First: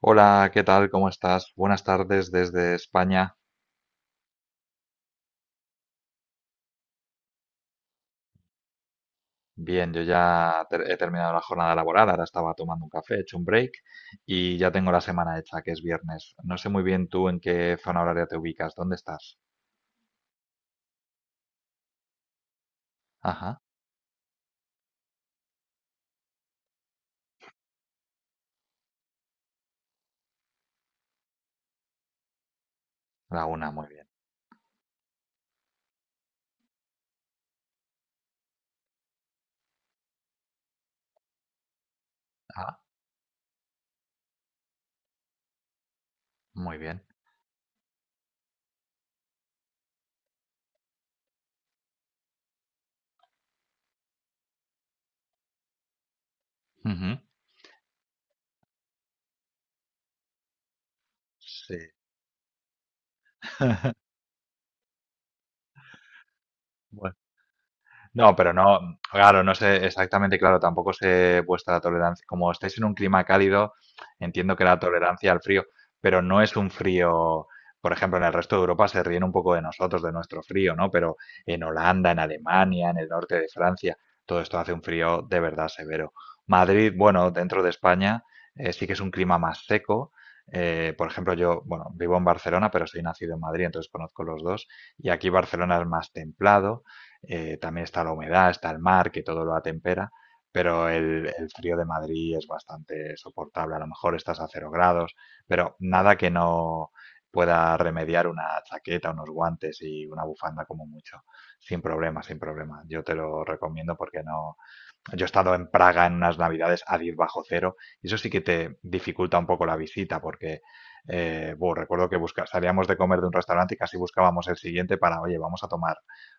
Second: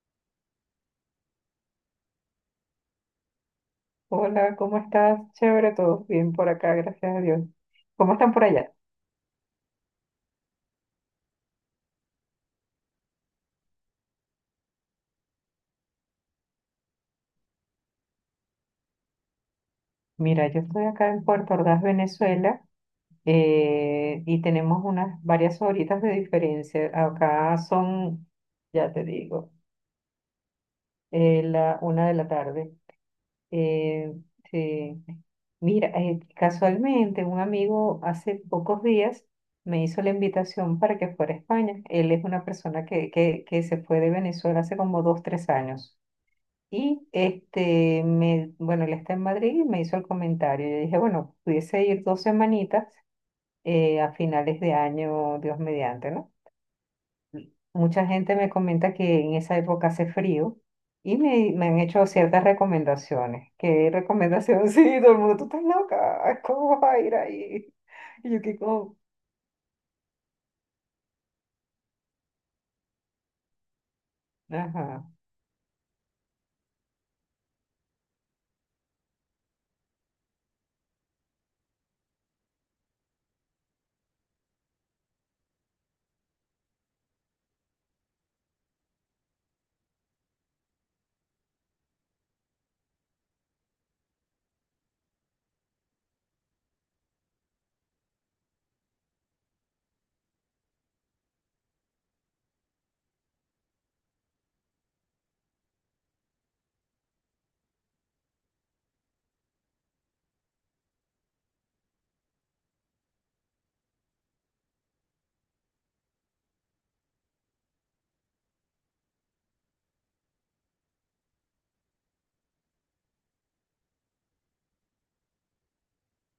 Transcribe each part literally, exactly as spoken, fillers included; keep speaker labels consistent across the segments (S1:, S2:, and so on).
S1: Hola, ¿qué tal? ¿Cómo estás? Buenas tardes desde España.
S2: Hola, ¿cómo estás? Chévere, todo bien por acá, gracias a Dios. ¿Cómo están por allá?
S1: Bien, yo ya ter- he terminado la jornada laboral, ahora estaba tomando un café, he hecho un break y ya tengo la semana hecha, que es viernes. No sé muy bien tú en qué zona horaria te ubicas, ¿dónde estás?
S2: Mira, yo estoy acá en Puerto Ordaz, Venezuela,
S1: Ajá,
S2: eh, y tenemos unas varias horitas de diferencia. Acá son, ya te digo, eh, la una de la tarde.
S1: la una, muy bien.
S2: Eh, sí. Mira, eh, casualmente un amigo hace pocos días me hizo la invitación para que fuera a España. Él es una
S1: Ah,
S2: persona que, que, que se fue de Venezuela hace como dos, tres años.
S1: muy bien.
S2: Y este, me, bueno, él está en Madrid y me hizo el comentario. Yo dije, bueno, pudiese ir dos semanitas eh, a finales de año, Dios mediante, ¿no?
S1: Ujú.
S2: Y mucha gente me comenta que en esa época hace frío y me, me
S1: Sí.
S2: han hecho ciertas recomendaciones. ¿Qué recomendación? Sí, todo el mundo, tú estás loca, ¿cómo vas a ir ahí? Y
S1: No,
S2: yo,
S1: pero
S2: ¿qué cómo?
S1: no, claro, no sé exactamente, claro, tampoco sé vuestra tolerancia. Como estáis en un clima cálido, entiendo que la
S2: Ajá,
S1: tolerancia al frío, pero no es un frío, por ejemplo, en el resto de Europa se ríen un poco de nosotros, de nuestro frío, ¿no? Pero en Holanda, en Alemania, en el norte de Francia, todo esto hace un frío de verdad severo. Madrid, bueno, dentro de España, eh, sí que es un clima más seco. Eh, por ejemplo, yo, bueno, vivo en Barcelona, pero soy nacido en Madrid, entonces conozco los dos. Y aquí Barcelona es más templado, eh, también está la humedad, está el mar, que todo lo atempera, pero el, el frío de Madrid es bastante soportable. A lo mejor estás a cero grados, pero nada que no pueda remediar una chaqueta, unos guantes y una bufanda como mucho. Sin problema, sin problema. Yo te lo recomiendo porque no, yo he estado en Praga en unas navidades a diez bajo cero y eso sí que te dificulta un poco la visita porque eh, buh, recuerdo que busca, salíamos de comer de un restaurante y casi buscábamos el siguiente para, oye, vamos a tomar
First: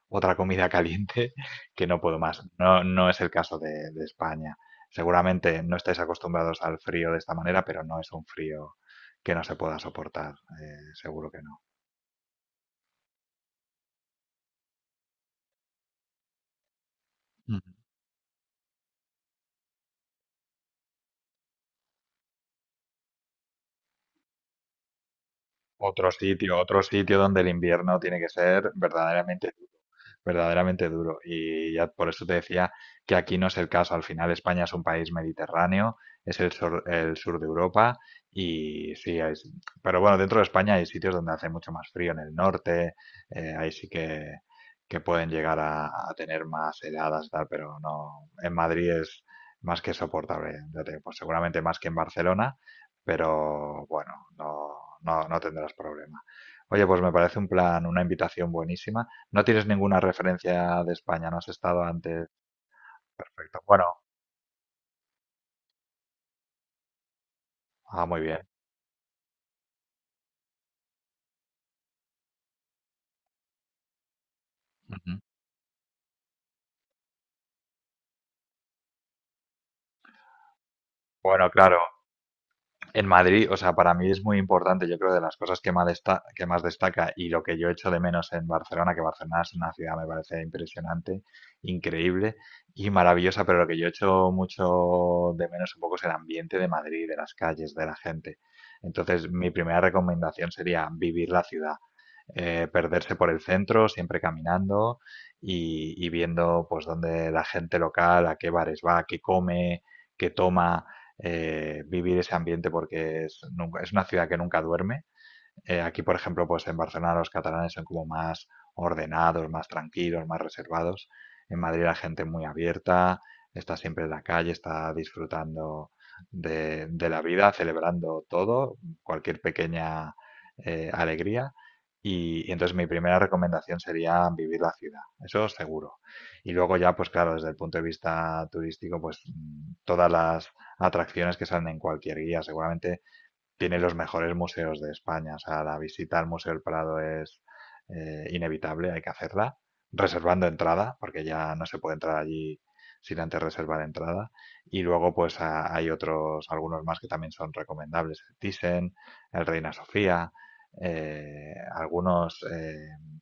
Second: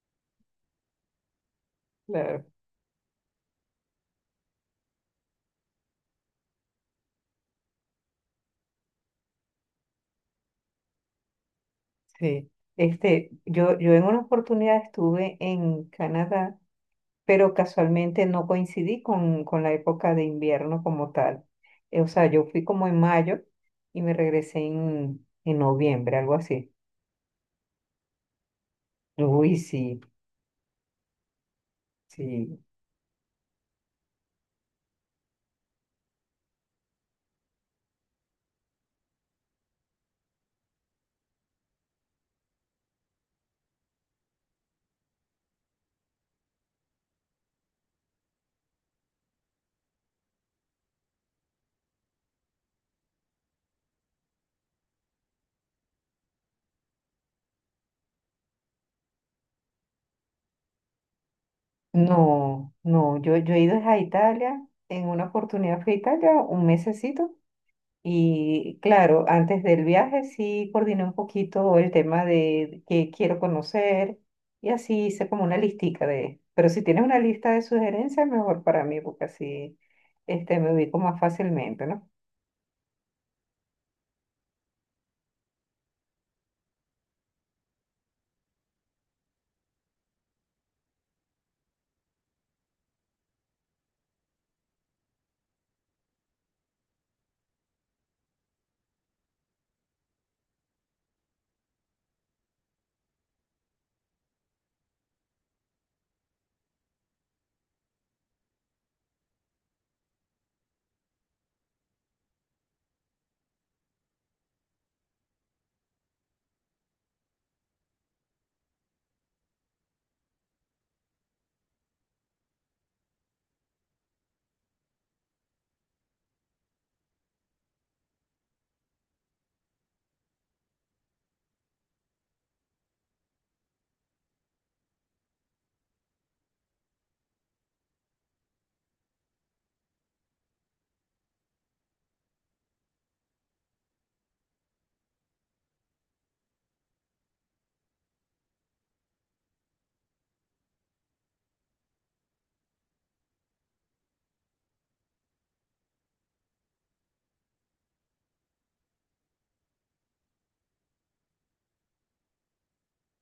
S1: otra comida caliente que no puedo
S2: claro,
S1: más. No, no es el caso de, de España. Seguramente no estáis acostumbrados al frío de esta manera, pero no es un frío que no se pueda soportar, eh, seguro que no.
S2: sí. Este, yo, yo en una oportunidad estuve en Canadá pero
S1: Ujú.
S2: casualmente no coincidí con, con la época de invierno como tal. Eh, o sea, yo fui como en mayo y me regresé en, en
S1: Otro
S2: noviembre, algo
S1: sitio,
S2: así.
S1: otro sitio donde el invierno tiene que ser verdaderamente
S2: Uy, sí,
S1: verdaderamente duro. Y ya por eso te
S2: sí.
S1: decía que aquí no es el caso. Al final España es un país mediterráneo, es el sur, el sur de Europa y sí, es, pero bueno, dentro de España hay sitios donde hace mucho más frío, en el norte, eh, ahí sí que, que pueden llegar a, a tener más heladas y tal, pero no, en Madrid es más que soportable, ya te digo, pues seguramente más que en Barcelona, pero bueno, no, no, no tendrás problema. Oye, pues me parece un plan, una invitación buenísima. No tienes ninguna referencia de España, no has estado antes.
S2: No, no, yo, yo he
S1: Perfecto.
S2: ido
S1: Bueno,
S2: a Italia, en una oportunidad fui a Italia un mesecito.
S1: ah, muy bien.
S2: Y claro, antes del viaje sí coordiné un poquito el tema de qué quiero conocer y así
S1: Ujú.
S2: hice como una listica de, pero si tienes una lista de sugerencias, mejor para mí, porque así este, me ubico más
S1: Bueno, claro,
S2: fácilmente, ¿no?
S1: en Madrid, o sea, para mí es muy importante, yo creo, de las cosas que más, desta- que más destaca y lo que yo echo de menos en Barcelona, que Barcelona es una ciudad, me parece impresionante, increíble y maravillosa, pero lo que yo echo mucho de menos un poco es el ambiente de Madrid, de las calles, de la gente. Entonces, mi primera recomendación sería vivir la ciudad, eh, perderse por el centro, siempre caminando y, y viendo pues dónde la gente local, a qué bares va, qué come, qué toma, eh, vivir ese ambiente porque es, nunca- es una ciudad que nunca duerme, eh, aquí, por ejemplo, pues en Barcelona los catalanes son como más ordenados, más tranquilos, más reservados. En Madrid la gente muy abierta, está siempre en la calle, está disfrutando de, de la vida, celebrando todo, cualquier pequeña eh, alegría. Y, y entonces mi primera recomendación sería vivir la ciudad, eso seguro. Y luego ya, pues claro, desde el punto de vista turístico, pues mm, todas las atracciones que salen en cualquier guía, seguramente tiene los mejores museos de España. O sea, la visita al Museo del Prado es eh, inevitable, hay que hacerla, reservando entrada, porque ya no se puede entrar allí sin antes reservar entrada. Y luego, pues a- hay otros, algunos más que también son recomendables: el Thyssen, el Reina Sofía, eh, algunos eh,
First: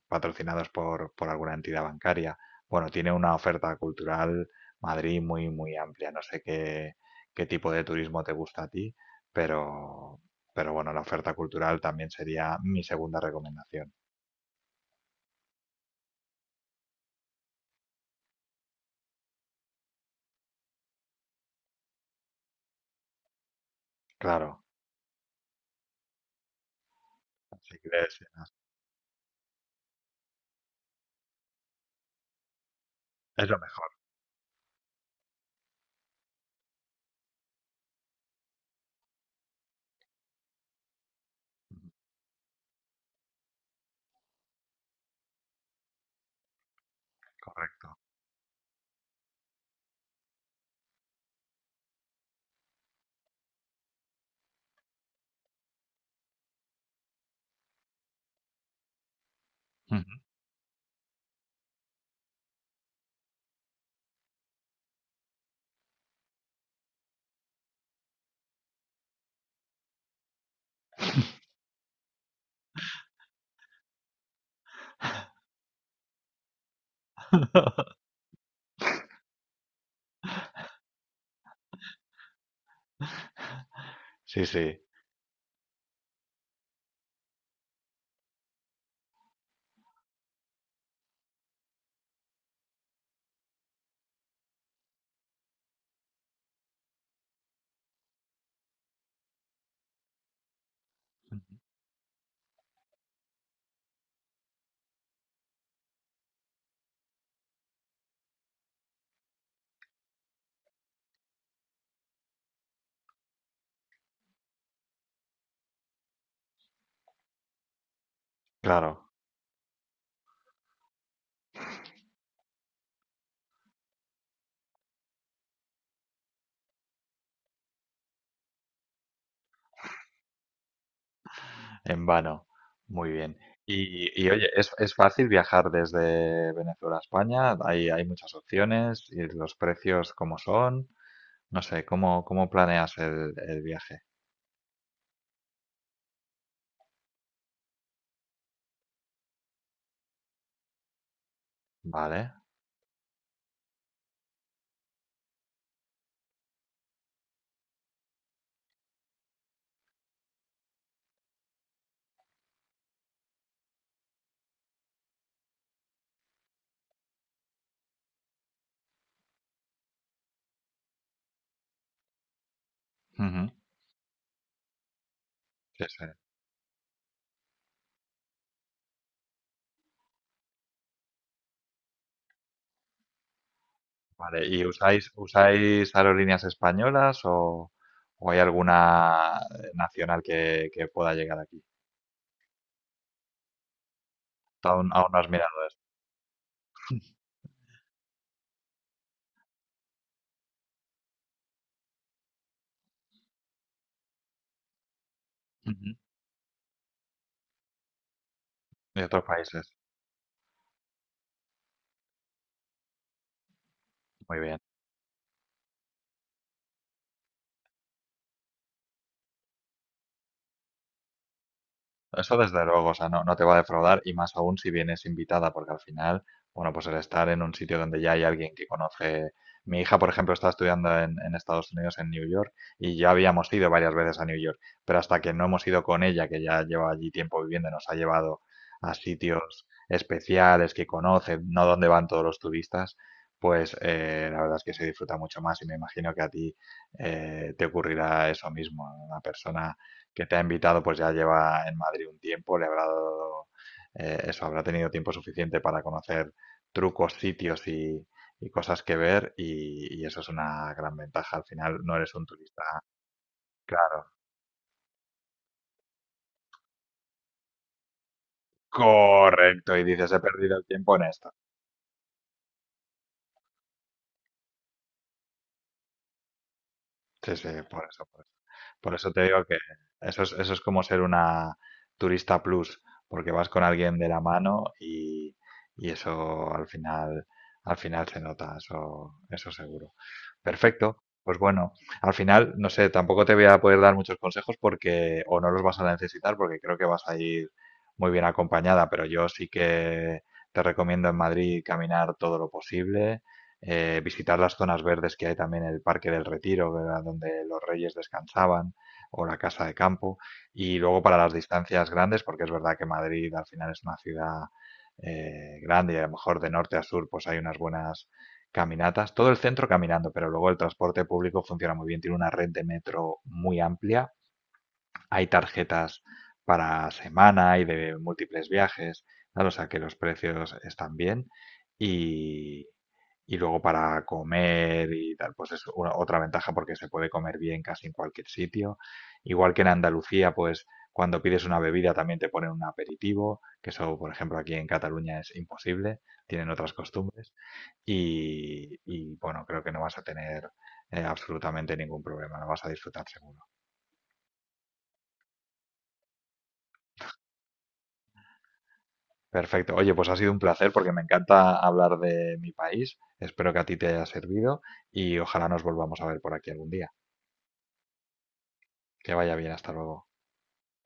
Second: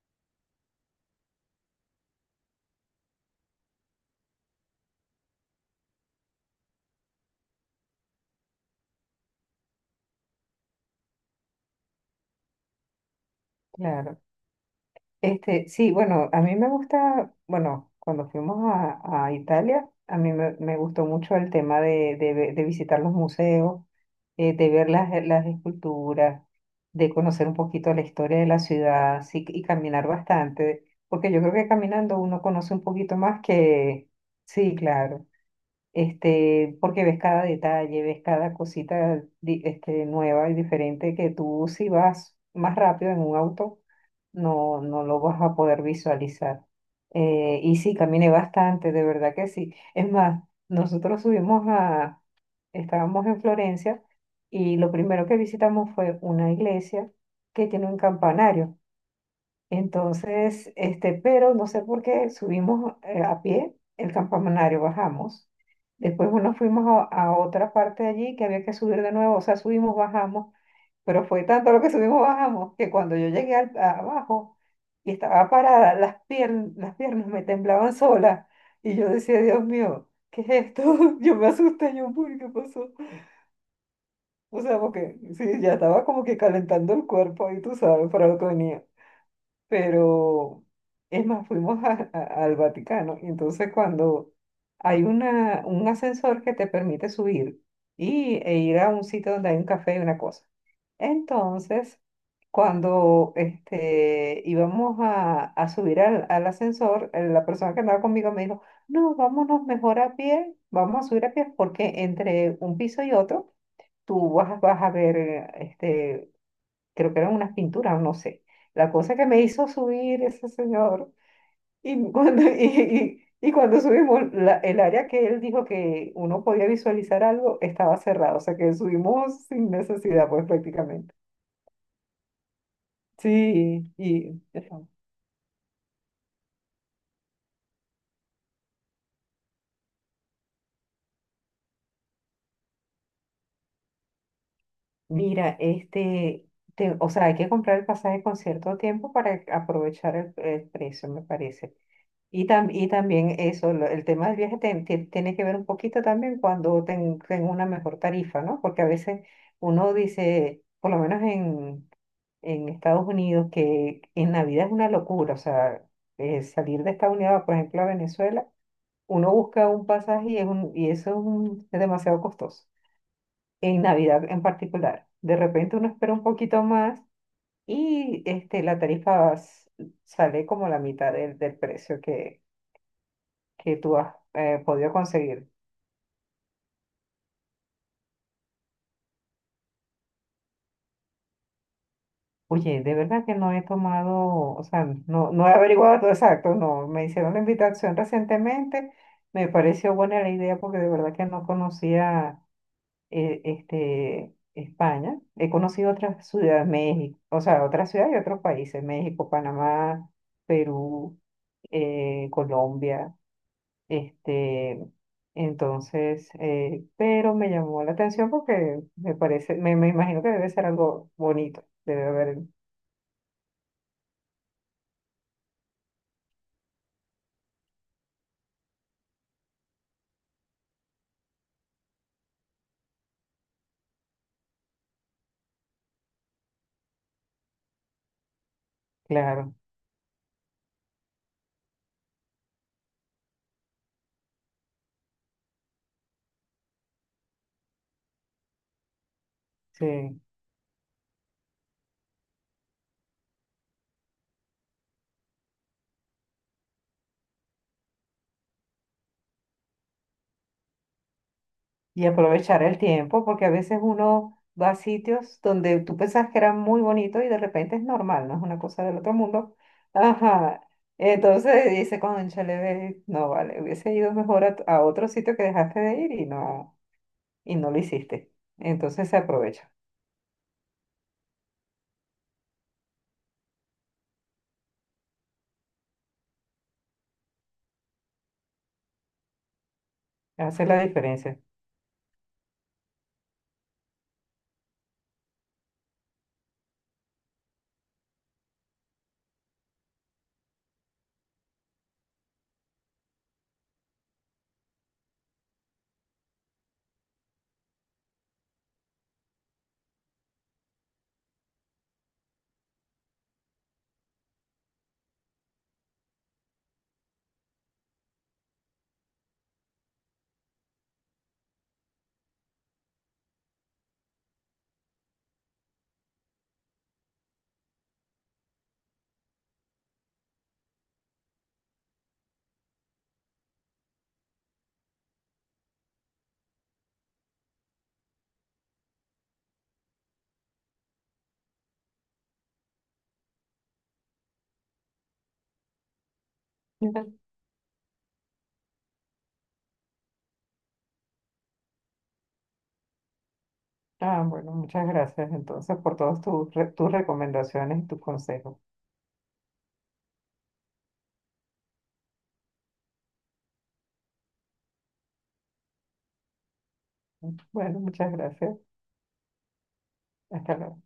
S1: patrocinados por, por alguna entidad bancaria. Bueno, tiene una oferta cultural Madrid muy, muy amplia. No sé qué, qué tipo de turismo te gusta a ti, pero pero bueno, la oferta cultural también sería mi segunda recomendación.
S2: Claro. Este, sí, bueno, a mí me gusta, bueno, cuando fuimos a, a Italia, a mí me, me gustó mucho el tema de, de, ve- de visitar los museos,
S1: Claro,
S2: eh, de ver las, las esculturas, de conocer un
S1: si
S2: poquito la
S1: quieres,
S2: historia de la ciudad, sí, y caminar bastante, porque yo creo que caminando uno conoce un poquito más
S1: es lo mejor,
S2: que, sí, claro, este, porque ves cada detalle, ves cada cosita, di- este, nueva y diferente que tú si vas más rápido en un auto no, no lo vas a poder visualizar. Eh, y sí,
S1: correcto.
S2: caminé bastante, de verdad que sí. Es más, nosotros subimos a, estábamos en Florencia y lo primero que visitamos fue una iglesia que tiene un campanario.
S1: Ujú.
S2: Entonces, este, pero no sé por qué subimos eh, a pie el campanario, bajamos. Después nos fuimos a, a otra parte de allí que había que subir de nuevo, o sea, subimos, bajamos pero fue tanto lo que subimos, bajamos, que cuando yo llegué al- a- abajo y estaba parada, las piernas, las piernas me temblaban solas. Y yo decía, Dios mío, ¿qué es esto? Yo me asusté, yo, "Uy, ¿qué pasó?
S1: Sí,
S2: O
S1: sí,
S2: sea, porque sí, ya estaba como que calentando el cuerpo y tú sabes para lo que venía pero es más, fuimos a- a- al Vaticano y entonces cuando hay una, un ascensor que te permite subir y, e ir a un sitio donde hay un café y una cosa. Entonces, cuando este, íbamos a, a subir al, al ascensor, eh, la persona que andaba conmigo me dijo, no, vámonos mejor a pie, vamos a subir a pie porque entre un piso y otro tú vas, vas a ver eh, este, creo que eran unas pinturas, no sé.
S1: claro,
S2: La cosa que me hizo subir ese señor, y cuando, y, y- y cuando subimos, la- el área que él dijo que uno podía visualizar algo estaba cerrado, o sea que subimos sin necesidad, pues prácticamente.
S1: en vano. Muy bien.
S2: Sí,
S1: Y, y
S2: y
S1: oye, ¿es, es fácil viajar desde Venezuela a España? Hay, hay muchas opciones y los precios cómo son. No sé, ¿cómo, cómo planeas el, el viaje?
S2: mira, este, te- o sea, hay que comprar el pasaje con cierto tiempo para aprovechar el, el precio, me parece.
S1: Vale.
S2: Y, tam- y también eso, lo- el tema del viaje te- te- tiene que ver un poquito también cuando ten- tengo una mejor tarifa, ¿no? Porque a veces uno dice, por lo menos en, en Estados Unidos, que en Navidad es una locura, o sea, eh, salir de Estados Unidos, por ejemplo, a Venezuela, uno busca un pasaje y, es un- y eso es, un- es demasiado costoso,
S1: Ujú.
S2: en Navidad en particular. De repente
S1: Sí,
S2: uno
S1: sí.
S2: espera un poquito más y este, la tarifa s- sale como la mitad del, del precio que tú has
S1: Vale,
S2: eh,
S1: ¿y
S2: podido
S1: usáis,
S2: conseguir.
S1: usáis aerolíneas españolas o, o hay alguna eh, nacional que, que pueda llegar aquí?
S2: Oye, de verdad que no he tomado, o sea,
S1: Aún, aún no has
S2: no, no
S1: mirado.
S2: he averiguado todo exacto, no, me hicieron la invitación recientemente, me pareció buena la idea porque de verdad que no conocía eh, este, España, he conocido
S1: Ujú.
S2: otras ciudades, México, o sea, otras ciudades y otros países,
S1: De otros
S2: México,
S1: países.
S2: Panamá, Perú, eh, Colombia.
S1: Muy bien.
S2: Este, entonces, eh, pero me llamó la atención porque me parece, me, me imagino que debe ser algo bonito, debe
S1: Eso
S2: haber,
S1: desde luego, o sea, no, no te va a defraudar y más aún si vienes invitada, porque al final, bueno, pues el estar en un sitio donde ya hay alguien que conoce. Mi hija, por ejemplo, está estudiando en, en Estados Unidos, en New York, y ya habíamos ido varias veces a New York, pero hasta que no hemos ido con ella, que ya lleva allí tiempo viviendo, y nos ha llevado a
S2: claro,
S1: sitios especiales que conoce, no donde van todos los turistas, pues eh, la verdad es que se disfruta mucho más y me imagino que a ti eh, te ocurrirá eso mismo, una persona
S2: sí.
S1: que te ha invitado, pues ya lleva en Madrid un tiempo, le habrá dado, eh, eso, habrá tenido tiempo suficiente para conocer trucos, sitios y, y cosas que ver, y, y eso es una gran ventaja. Al final no
S2: Y
S1: eres un turista,
S2: aprovechar el tiempo porque a veces
S1: claro,
S2: uno va a sitios donde tú pensabas que era muy bonito y de repente es normal, no es una cosa del otro mundo.
S1: correcto, y dices, he perdido
S2: Ajá.
S1: el tiempo en esto.
S2: Entonces dice, cónchale, ve, no vale, hubiese ido mejor a, a otro sitio que dejaste de ir y no,
S1: Sí, sí,
S2: y no lo
S1: por eso, por
S2: hiciste.
S1: eso. Por
S2: Entonces
S1: eso
S2: se
S1: te digo que
S2: aprovecha,
S1: eso es, eso es como ser una turista plus, porque vas con alguien de la mano y, y eso al final, al final se nota, eso, eso seguro.
S2: hace la
S1: Perfecto. Pues
S2: diferencia.
S1: bueno, al final, no sé, tampoco te voy a poder dar muchos consejos porque, o no los vas a necesitar porque creo que vas a ir muy bien acompañada, pero yo sí que te recomiendo en Madrid caminar todo lo posible, eh, visitar las zonas verdes que hay también, el Parque del Retiro, ¿verdad? Donde los reyes descansaban, o la Casa de Campo, y luego para las distancias grandes, porque es verdad que Madrid al final es una ciudad eh, grande y a lo mejor de norte a sur pues hay unas buenas caminatas, todo el centro caminando, pero luego el transporte público funciona muy bien, tiene una red de metro muy amplia, hay tarjetas para semana y de múltiples viajes, ¿vale? O sea que los precios están bien y, y luego para comer y tal, pues es una- otra ventaja porque se puede comer bien casi en cualquier sitio. Igual que en Andalucía, pues cuando pides una bebida también te ponen un aperitivo, que eso, por ejemplo, aquí en Cataluña es imposible, tienen otras costumbres. Y, y, bueno, creo que no vas a tener eh, absolutamente ningún problema, lo vas a disfrutar seguro.
S2: Ah, bueno, muchas gracias entonces por todas tus, re- tus recomendaciones y tus consejos.
S1: Perfecto. Oye, pues ha sido un placer porque me encanta hablar de mi país. Espero que a ti te haya servido y ojalá nos volvamos a ver por aquí algún día.
S2: Bueno, muchas gracias.
S1: Que vaya bien, hasta luego.
S2: Hasta luego.